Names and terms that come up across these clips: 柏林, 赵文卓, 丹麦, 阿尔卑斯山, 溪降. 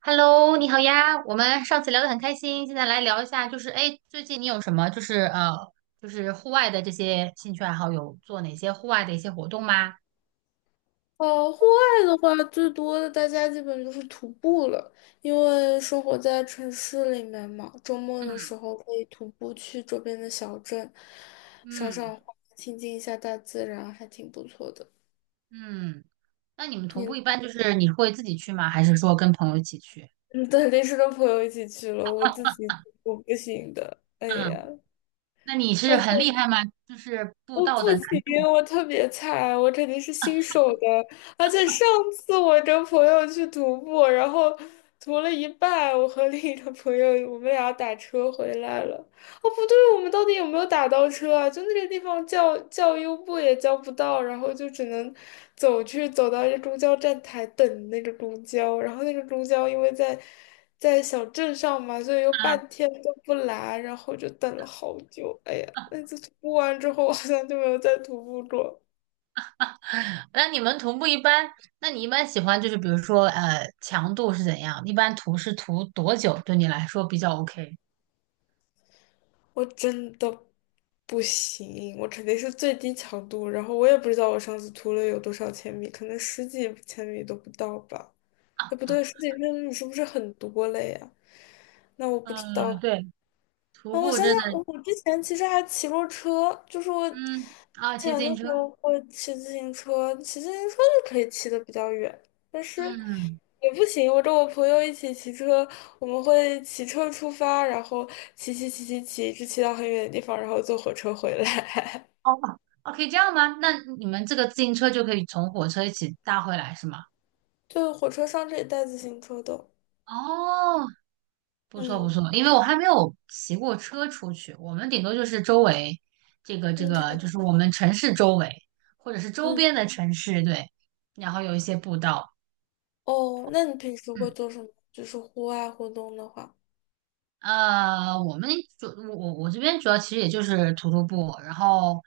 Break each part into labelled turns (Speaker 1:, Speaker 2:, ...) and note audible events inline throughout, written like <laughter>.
Speaker 1: Hello，你好呀，我们上次聊得很开心，现在来聊一下，就是哎，诶最近你有什么就是就是户外的这些兴趣爱好，有做哪些户外的一些活动吗？
Speaker 2: 哦，户外的话，最多的大家基本就是徒步了，因为生活在城市里面嘛，周末的时
Speaker 1: 嗯
Speaker 2: 候可以徒步去周边的小镇，赏
Speaker 1: 嗯，
Speaker 2: 赏花，亲近一下大自然，还挺不错的。
Speaker 1: 嗯。那你们徒步一
Speaker 2: 你
Speaker 1: 般就是你会自己去吗？还是说跟朋友一起去？
Speaker 2: 你肯定是跟 <laughs> 朋友一起去了，我自
Speaker 1: <laughs>
Speaker 2: 己我不行的，哎呀。
Speaker 1: 嗯，那你是很厉害吗？就是步
Speaker 2: 我
Speaker 1: 道
Speaker 2: 不
Speaker 1: 的难
Speaker 2: 行，
Speaker 1: 度
Speaker 2: 我特别菜，我肯定是新手的。而且上次我跟朋友去徒步，然后徒了一半，我和另一个朋友，我们俩打车回来了。哦，不对，我们到底有没有打到车啊？就那个地方叫优步也叫不到，然后就只能走到一个公交站台等那个公交，然后那个公交因为在小镇上嘛，所以又
Speaker 1: 啊，
Speaker 2: 半天都不来，然后就等了好久。哎呀，那次徒步完之后，我好像就没有再徒步过。
Speaker 1: 那你们徒步一般，那你一般喜欢就是比如说强度是怎样？一般徒是徒多久？对你来说比较 OK？
Speaker 2: 我真的不行，我肯定是最低强度，然后我也不知道我上次徒了有多少千米，可能十几千米都不到吧。哎，不
Speaker 1: 啊
Speaker 2: 对，十几天你是不是很多了呀？那我不知
Speaker 1: 嗯，
Speaker 2: 道
Speaker 1: 对。徒
Speaker 2: 啊，我
Speaker 1: 步
Speaker 2: 想想，
Speaker 1: 真的，
Speaker 2: 我之前其实还骑过车，就是我之
Speaker 1: 嗯，啊，骑自
Speaker 2: 前
Speaker 1: 行
Speaker 2: 的时
Speaker 1: 车，
Speaker 2: 候会骑自行车，骑自行车就可以骑的比较远，但是
Speaker 1: 嗯，
Speaker 2: 也不行。我跟我朋友一起骑车，我们会骑车出发，然后骑骑骑骑骑，一直骑到很远的地方，然后坐火车回来。
Speaker 1: 哦,可以这样吗？那你们这个自行车就可以从火车一起搭回来是吗？
Speaker 2: <laughs> 对，火车上这以带自行车的。
Speaker 1: 哦，不错不
Speaker 2: 嗯
Speaker 1: 错，因为我还没有骑过车出去，我们顶多就是周围，这个这
Speaker 2: 嗯，
Speaker 1: 个
Speaker 2: 它
Speaker 1: 就是我们城市周围，或者是周
Speaker 2: 嗯。
Speaker 1: 边的城市，对，然后有一些步道，
Speaker 2: 哦，那你平时会
Speaker 1: 嗯。
Speaker 2: 做什么？就是户外活动的话，
Speaker 1: 呃，我们主我我我这边主要其实也就是徒步，然后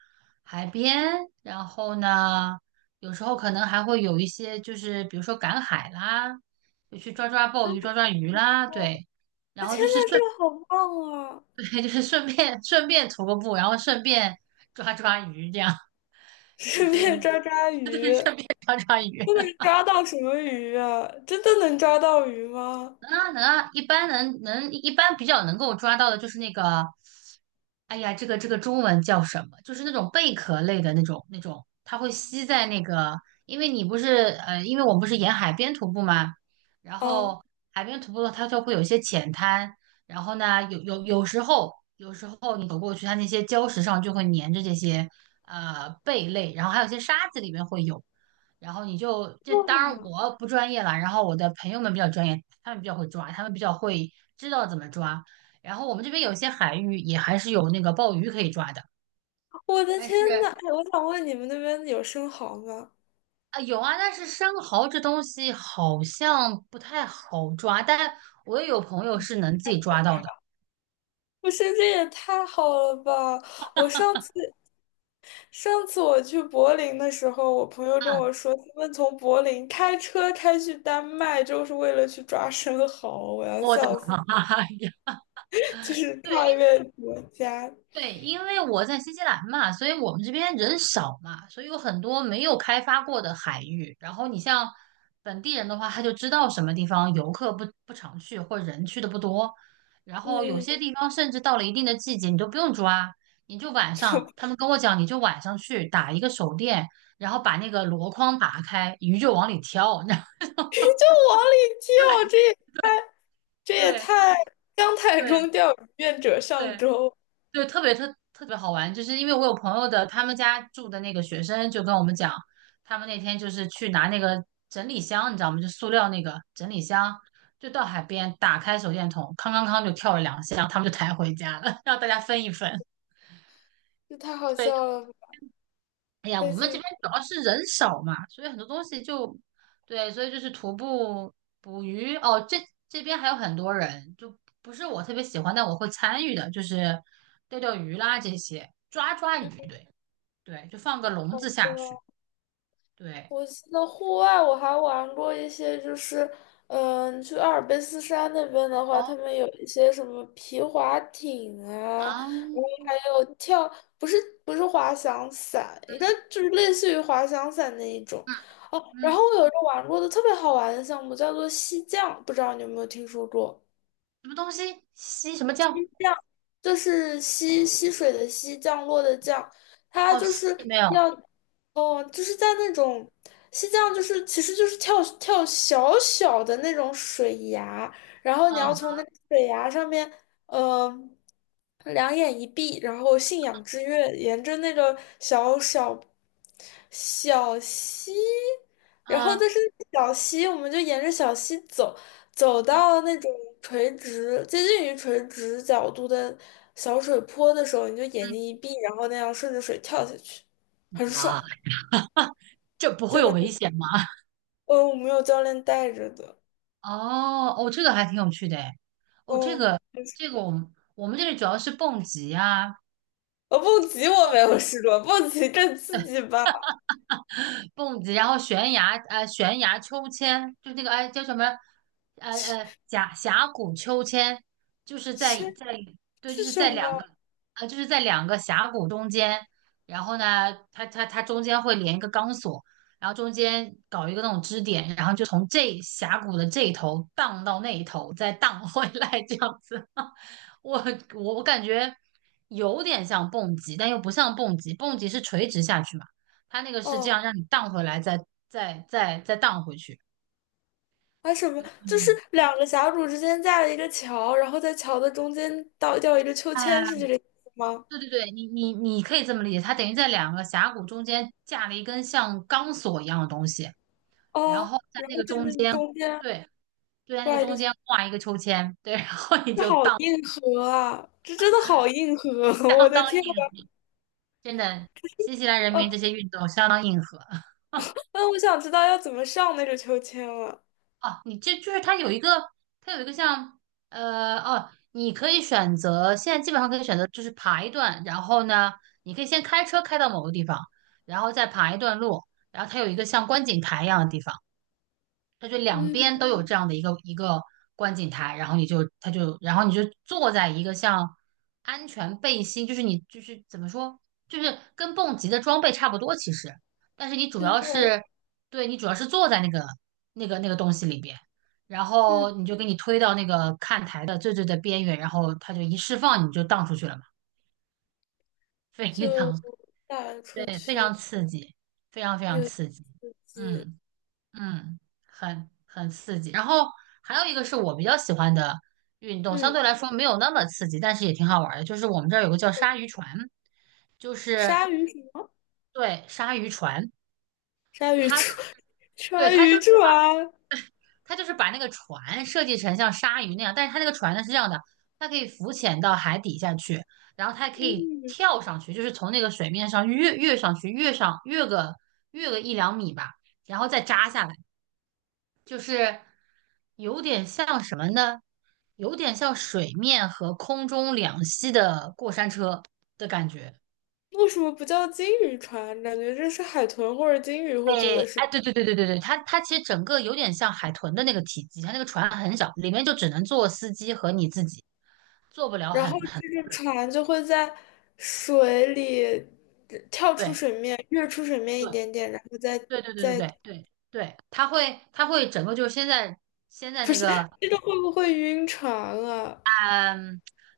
Speaker 1: 海边，然后呢，有时候可能还会有一些就是比如说赶海啦，就去抓抓鲍鱼、抓抓鱼啦，对
Speaker 2: 啊，天呐，这个好棒啊！
Speaker 1: <laughs> 对，就是顺便徒个步，然后顺便抓抓鱼，这样
Speaker 2: <laughs>
Speaker 1: 就
Speaker 2: 顺
Speaker 1: 是
Speaker 2: 便抓抓鱼，
Speaker 1: <laughs> 顺便抓抓鱼。
Speaker 2: 都能抓到什么鱼啊？真的能抓到鱼吗？
Speaker 1: 能啊能啊，一般能一般比较能够抓到的就是那个，哎呀，这个中文叫什么？就是那种贝壳类的那种，它会吸在那个，因为你不是因为我们不是沿海边徒步嘛，然
Speaker 2: 啊，
Speaker 1: 后海边徒步的话它就会有一些浅滩，然后呢，有时候你走过去，它那些礁石上就会粘着这些贝类，然后还有一些沙子里面会有。然后你就这当然
Speaker 2: 哇！
Speaker 1: 我不专业啦，然后我的朋友们比较专业，他们比较会抓，他们比较会知道怎么抓。然后我们这边有些海域也还是有那个鲍鱼可以抓的，
Speaker 2: 我的
Speaker 1: 但
Speaker 2: 天
Speaker 1: 是
Speaker 2: 呐，哎，我想问你们那边有生蚝吗？
Speaker 1: 啊有啊，但是生蚝这东西好像不太好抓，但我也有朋友是能自己抓到的。
Speaker 2: 不是，这也太好了吧！我上次我去柏林的时候，我朋友跟
Speaker 1: 嗯，
Speaker 2: 我说，他们从柏林开车开去丹麦，就是为了去抓生蚝，我要
Speaker 1: 我的
Speaker 2: 笑死。
Speaker 1: 妈呀！
Speaker 2: 就是跨
Speaker 1: <laughs>
Speaker 2: 越国家，
Speaker 1: 对，因为我在新西兰嘛，所以我们这边人少嘛，所以有很多没有开发过的海域。然后你像本地人的话，他就知道什么地方游客不常去，或者人去的不多。然后有
Speaker 2: 嗯，
Speaker 1: 些地
Speaker 2: <laughs>
Speaker 1: 方甚至到了一定的季节，你都不用抓，你就晚上，
Speaker 2: 就
Speaker 1: 他们跟我讲，你就晚上去打一个手电，然后把那个箩筐打开，鱼就往里跳。
Speaker 2: 往里跳，这也太，这
Speaker 1: <laughs>
Speaker 2: 也
Speaker 1: 对
Speaker 2: 太姜太中
Speaker 1: 对
Speaker 2: 钓鱼愿者上
Speaker 1: 对，
Speaker 2: 钩，
Speaker 1: 对，特别好玩，就是因为我有朋友的，他们家住的那个学生就跟我们讲，他们那天就是去拿那个整理箱，你知道吗？就塑料那个整理箱，就到海边打开手电筒，康康康就跳了两下，他们就抬回家了，<laughs> 让大家分一分。
Speaker 2: 这太好
Speaker 1: 对，就
Speaker 2: 笑了
Speaker 1: 哎呀，
Speaker 2: 太
Speaker 1: 我们这
Speaker 2: 幸
Speaker 1: 边
Speaker 2: 福，
Speaker 1: 主要是人少嘛，所以很多东西就对，所以就是徒步、捕鱼哦，这边还有很多人，就不是我特别喜欢，但我会参与的，就是钓钓鱼啦这些，抓抓鱼，
Speaker 2: 太
Speaker 1: 对。对，就放个笼子
Speaker 2: 好笑
Speaker 1: 下去。
Speaker 2: 了。
Speaker 1: 对，
Speaker 2: 我记得户外我还玩过一些，就是嗯，去阿尔卑斯山那边的话，
Speaker 1: 哦
Speaker 2: 他们有一些什么皮划艇啊，
Speaker 1: 啊，
Speaker 2: 然后
Speaker 1: 嗯
Speaker 2: 还有跳，不是不是滑翔伞，应该就是类似于滑翔伞那一种。哦，然
Speaker 1: 嗯，
Speaker 2: 后我有一个玩过的特别好玩的项目，叫做溪降，不知道你有没有听说过？
Speaker 1: 什么东西？吸什么酱？
Speaker 2: 就是溪，溪水的溪，降落的降，它
Speaker 1: 哦，
Speaker 2: 就
Speaker 1: 吸
Speaker 2: 是
Speaker 1: 没有。
Speaker 2: 要，哦，就是在那种溪降，就是其实就是跳跳小小的那种水崖，然后你要
Speaker 1: 嗯
Speaker 2: 从那个水崖上面，呃，两眼一闭，然后信仰之跃，沿着那个小溪，然后但
Speaker 1: 嗯
Speaker 2: 是小溪，我们就沿着小溪走，走
Speaker 1: 嗯
Speaker 2: 到那种垂直、接近于垂直角度的小水坡的时候，你就眼睛
Speaker 1: 嗯，
Speaker 2: 一闭，然后那样顺着水跳下去，很
Speaker 1: 妈，
Speaker 2: 爽，
Speaker 1: 这不会
Speaker 2: 真
Speaker 1: 有
Speaker 2: 的
Speaker 1: 危
Speaker 2: 很。
Speaker 1: 险吗？<laughs>
Speaker 2: 嗯，我没有教练带着的。
Speaker 1: 哦哦，这个还挺有趣的诶。哦，这
Speaker 2: 哦，
Speaker 1: 个这个我们我们这里主要是蹦极啊，
Speaker 2: 蹦极我没有试过，蹦极更刺激吧？
Speaker 1: 蹦极，然后悬崖，悬崖秋千，就那个，哎，叫什么？
Speaker 2: 是
Speaker 1: 峡谷秋千，就是在
Speaker 2: 是
Speaker 1: 对，就
Speaker 2: 是
Speaker 1: 是
Speaker 2: 什
Speaker 1: 在两
Speaker 2: 么？
Speaker 1: 个，就是在两个峡谷中间，然后呢，它中间会连一个钢索，然后中间搞一个那种支点，然后就从这峡谷的这一头荡到那一头，再荡回来这样子。<laughs> 我我感觉有点像蹦极，但又不像蹦极，蹦极是垂直下去嘛。它那个是这
Speaker 2: 哦，
Speaker 1: 样让你荡回来，再再荡回去。
Speaker 2: 还什么？就是
Speaker 1: 嗯，
Speaker 2: 两个峡谷之间架了一个桥，然后在桥的中间倒吊一个秋千，是
Speaker 1: 啊，
Speaker 2: 这个意思吗？
Speaker 1: 对对对，你可以这么理解，它等于在两个峡谷中间架了一根像钢索一样的东西，然
Speaker 2: 哦，
Speaker 1: 后在
Speaker 2: 然
Speaker 1: 那
Speaker 2: 后
Speaker 1: 个
Speaker 2: 在
Speaker 1: 中
Speaker 2: 那
Speaker 1: 间，
Speaker 2: 中间
Speaker 1: 对，就在那个
Speaker 2: 挂一
Speaker 1: 中
Speaker 2: 个。
Speaker 1: 间挂一个秋千，对，然后你
Speaker 2: 这
Speaker 1: 就
Speaker 2: 好
Speaker 1: 荡，
Speaker 2: 硬核啊！这真的好硬核，<laughs> 我
Speaker 1: 相
Speaker 2: 的
Speaker 1: 当
Speaker 2: 天呐！
Speaker 1: 硬核真的，新西兰人民
Speaker 2: 哦，
Speaker 1: 这些运动相当硬核。<laughs>
Speaker 2: 那我想知道要怎么上那个秋千了。
Speaker 1: 哦，你这就是它有一个，它有一个像你可以选择，现在基本上可以选择就是爬一段，然后呢，你可以先开车开到某个地方，然后再爬一段路，然后它有一个像观景台一样的地方。它就两边
Speaker 2: 嗯
Speaker 1: 都有这样的一个观景台，然后你就它就然后你就坐在一个像安全背心，就是你就是怎么说，就是跟蹦极的装备差不多其实，但是你主
Speaker 2: 嗯
Speaker 1: 要是对你主要是坐在那个那个东西里边，然
Speaker 2: 嗯，
Speaker 1: 后你就给你推到那个看台的最的边缘，然后它就一释放你就荡出去了嘛，非
Speaker 2: 就
Speaker 1: 常
Speaker 2: 打
Speaker 1: <laughs>
Speaker 2: 出
Speaker 1: 对非
Speaker 2: 去，
Speaker 1: 常刺激，非常非常
Speaker 2: 有
Speaker 1: 刺激，
Speaker 2: 刺激。
Speaker 1: 嗯。嗯，很很刺激。然后还有一个是我比较喜欢的运动，相
Speaker 2: 嗯，
Speaker 1: 对来说没有那么刺激，但是也挺好玩儿的。就是我们这儿有个叫鲨
Speaker 2: 嗯
Speaker 1: 鱼船，就是
Speaker 2: 鲨鱼船，
Speaker 1: 对鲨鱼船，
Speaker 2: 鲨鱼
Speaker 1: 它就
Speaker 2: 船，
Speaker 1: 是
Speaker 2: <laughs>
Speaker 1: 对
Speaker 2: 鲨
Speaker 1: 它就
Speaker 2: 鱼
Speaker 1: 是
Speaker 2: 船。
Speaker 1: 把那个船设计成像鲨鱼那样，但是它那个船呢是这样的，它可以浮潜到海底下去，然后它还可以
Speaker 2: 嗯，
Speaker 1: 跳上去，就是从那个水面上跃上去，跃个一两米吧，然后再扎下来。就是有点像什么呢？有点像水面和空中两栖的过山车的感觉。
Speaker 2: 为什么不叫金鱼船？感觉这是海豚或者金鱼
Speaker 1: 哎
Speaker 2: 会做的事情。
Speaker 1: 哎，对对对对对对，它它其实整个有点像海豚的那个体积，它那个船很小，里面就只能坐司机和你自己，坐不了
Speaker 2: 然
Speaker 1: 很
Speaker 2: 后
Speaker 1: 很
Speaker 2: 这个船就会在水里跳出
Speaker 1: 对
Speaker 2: 水面，跃出水面一点
Speaker 1: 对
Speaker 2: 点，然后再
Speaker 1: 对对对对
Speaker 2: 再。
Speaker 1: 对对对，它会整个就是现在现在那个
Speaker 2: 这个会不会晕船啊？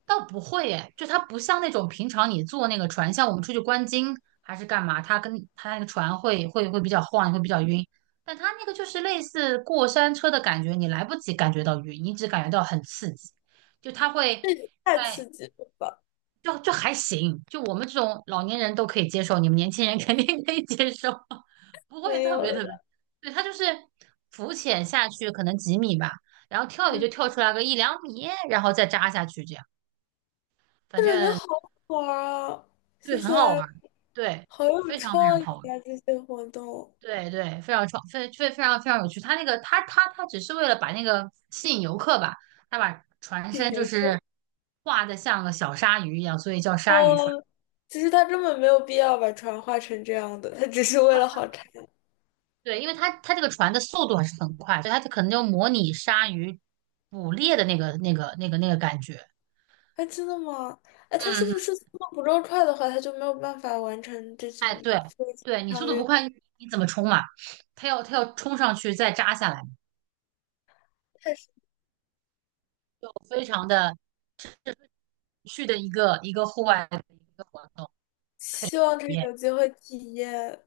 Speaker 1: 倒不会诶，就它不像那种平常你坐那个船，像我们出去观鲸还是干嘛，它跟它那个船会比较晃，会比较晕。但它那个就是类似过山车的感觉，你来不及感觉到晕，你只感觉到很刺激。就它会
Speaker 2: 太
Speaker 1: 在
Speaker 2: 刺激了吧！
Speaker 1: 就还行，就我们这种老年人都可以接受，你们年轻人肯定可以接受，<laughs> 不会
Speaker 2: 没
Speaker 1: 特
Speaker 2: 有
Speaker 1: 别特别。
Speaker 2: 了，
Speaker 1: 对，它就是浮潜下去可能几米吧，然后跳也
Speaker 2: 嗯，
Speaker 1: 就跳出来个一两米，然后再扎下去这样。反
Speaker 2: 我感觉
Speaker 1: 正
Speaker 2: 好好玩儿啊！
Speaker 1: 对，
Speaker 2: 谢
Speaker 1: 很
Speaker 2: 谢，
Speaker 1: 好玩儿，对，
Speaker 2: 好有
Speaker 1: 非常非常
Speaker 2: 创意
Speaker 1: 好玩儿，
Speaker 2: 啊！这些活动，
Speaker 1: 对对，非常创，非常非常有趣。他那个，他只是为了把那个吸引游客吧，他把船身就
Speaker 2: 有
Speaker 1: 是画的像个小鲨鱼一样，所以叫鲨鱼
Speaker 2: 哦，
Speaker 1: 船。
Speaker 2: 其实他根本没有必要把船画成这样的，他只是为了好看。
Speaker 1: 对，因为它这个船的速度还是很快，所以它可能就模拟鲨鱼捕猎的那个感觉。
Speaker 2: 哎，真的吗？哎，他是
Speaker 1: 嗯
Speaker 2: 不
Speaker 1: 嗯，
Speaker 2: 是速度不够快的话，他就没有办法完成这种
Speaker 1: 哎，对
Speaker 2: 飞行
Speaker 1: 对，你速
Speaker 2: 跳
Speaker 1: 度不
Speaker 2: 跃？
Speaker 1: 快，你你怎么冲嘛？它要冲上去再扎下来，
Speaker 2: 太
Speaker 1: 非常的有趣的一个户外的一个活动。很
Speaker 2: 希望他
Speaker 1: 耶。
Speaker 2: 有机会体验。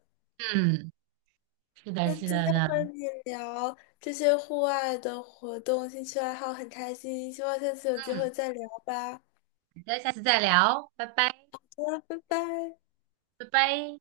Speaker 1: 嗯，是的，
Speaker 2: 那
Speaker 1: 是
Speaker 2: 今
Speaker 1: 的
Speaker 2: 天和
Speaker 1: 呢。
Speaker 2: 你聊这些户外的活动、兴趣爱好，很开心，希望下次有机会
Speaker 1: 嗯，
Speaker 2: 再聊吧，
Speaker 1: 那下次再聊，拜拜，
Speaker 2: 拜拜。
Speaker 1: 拜拜。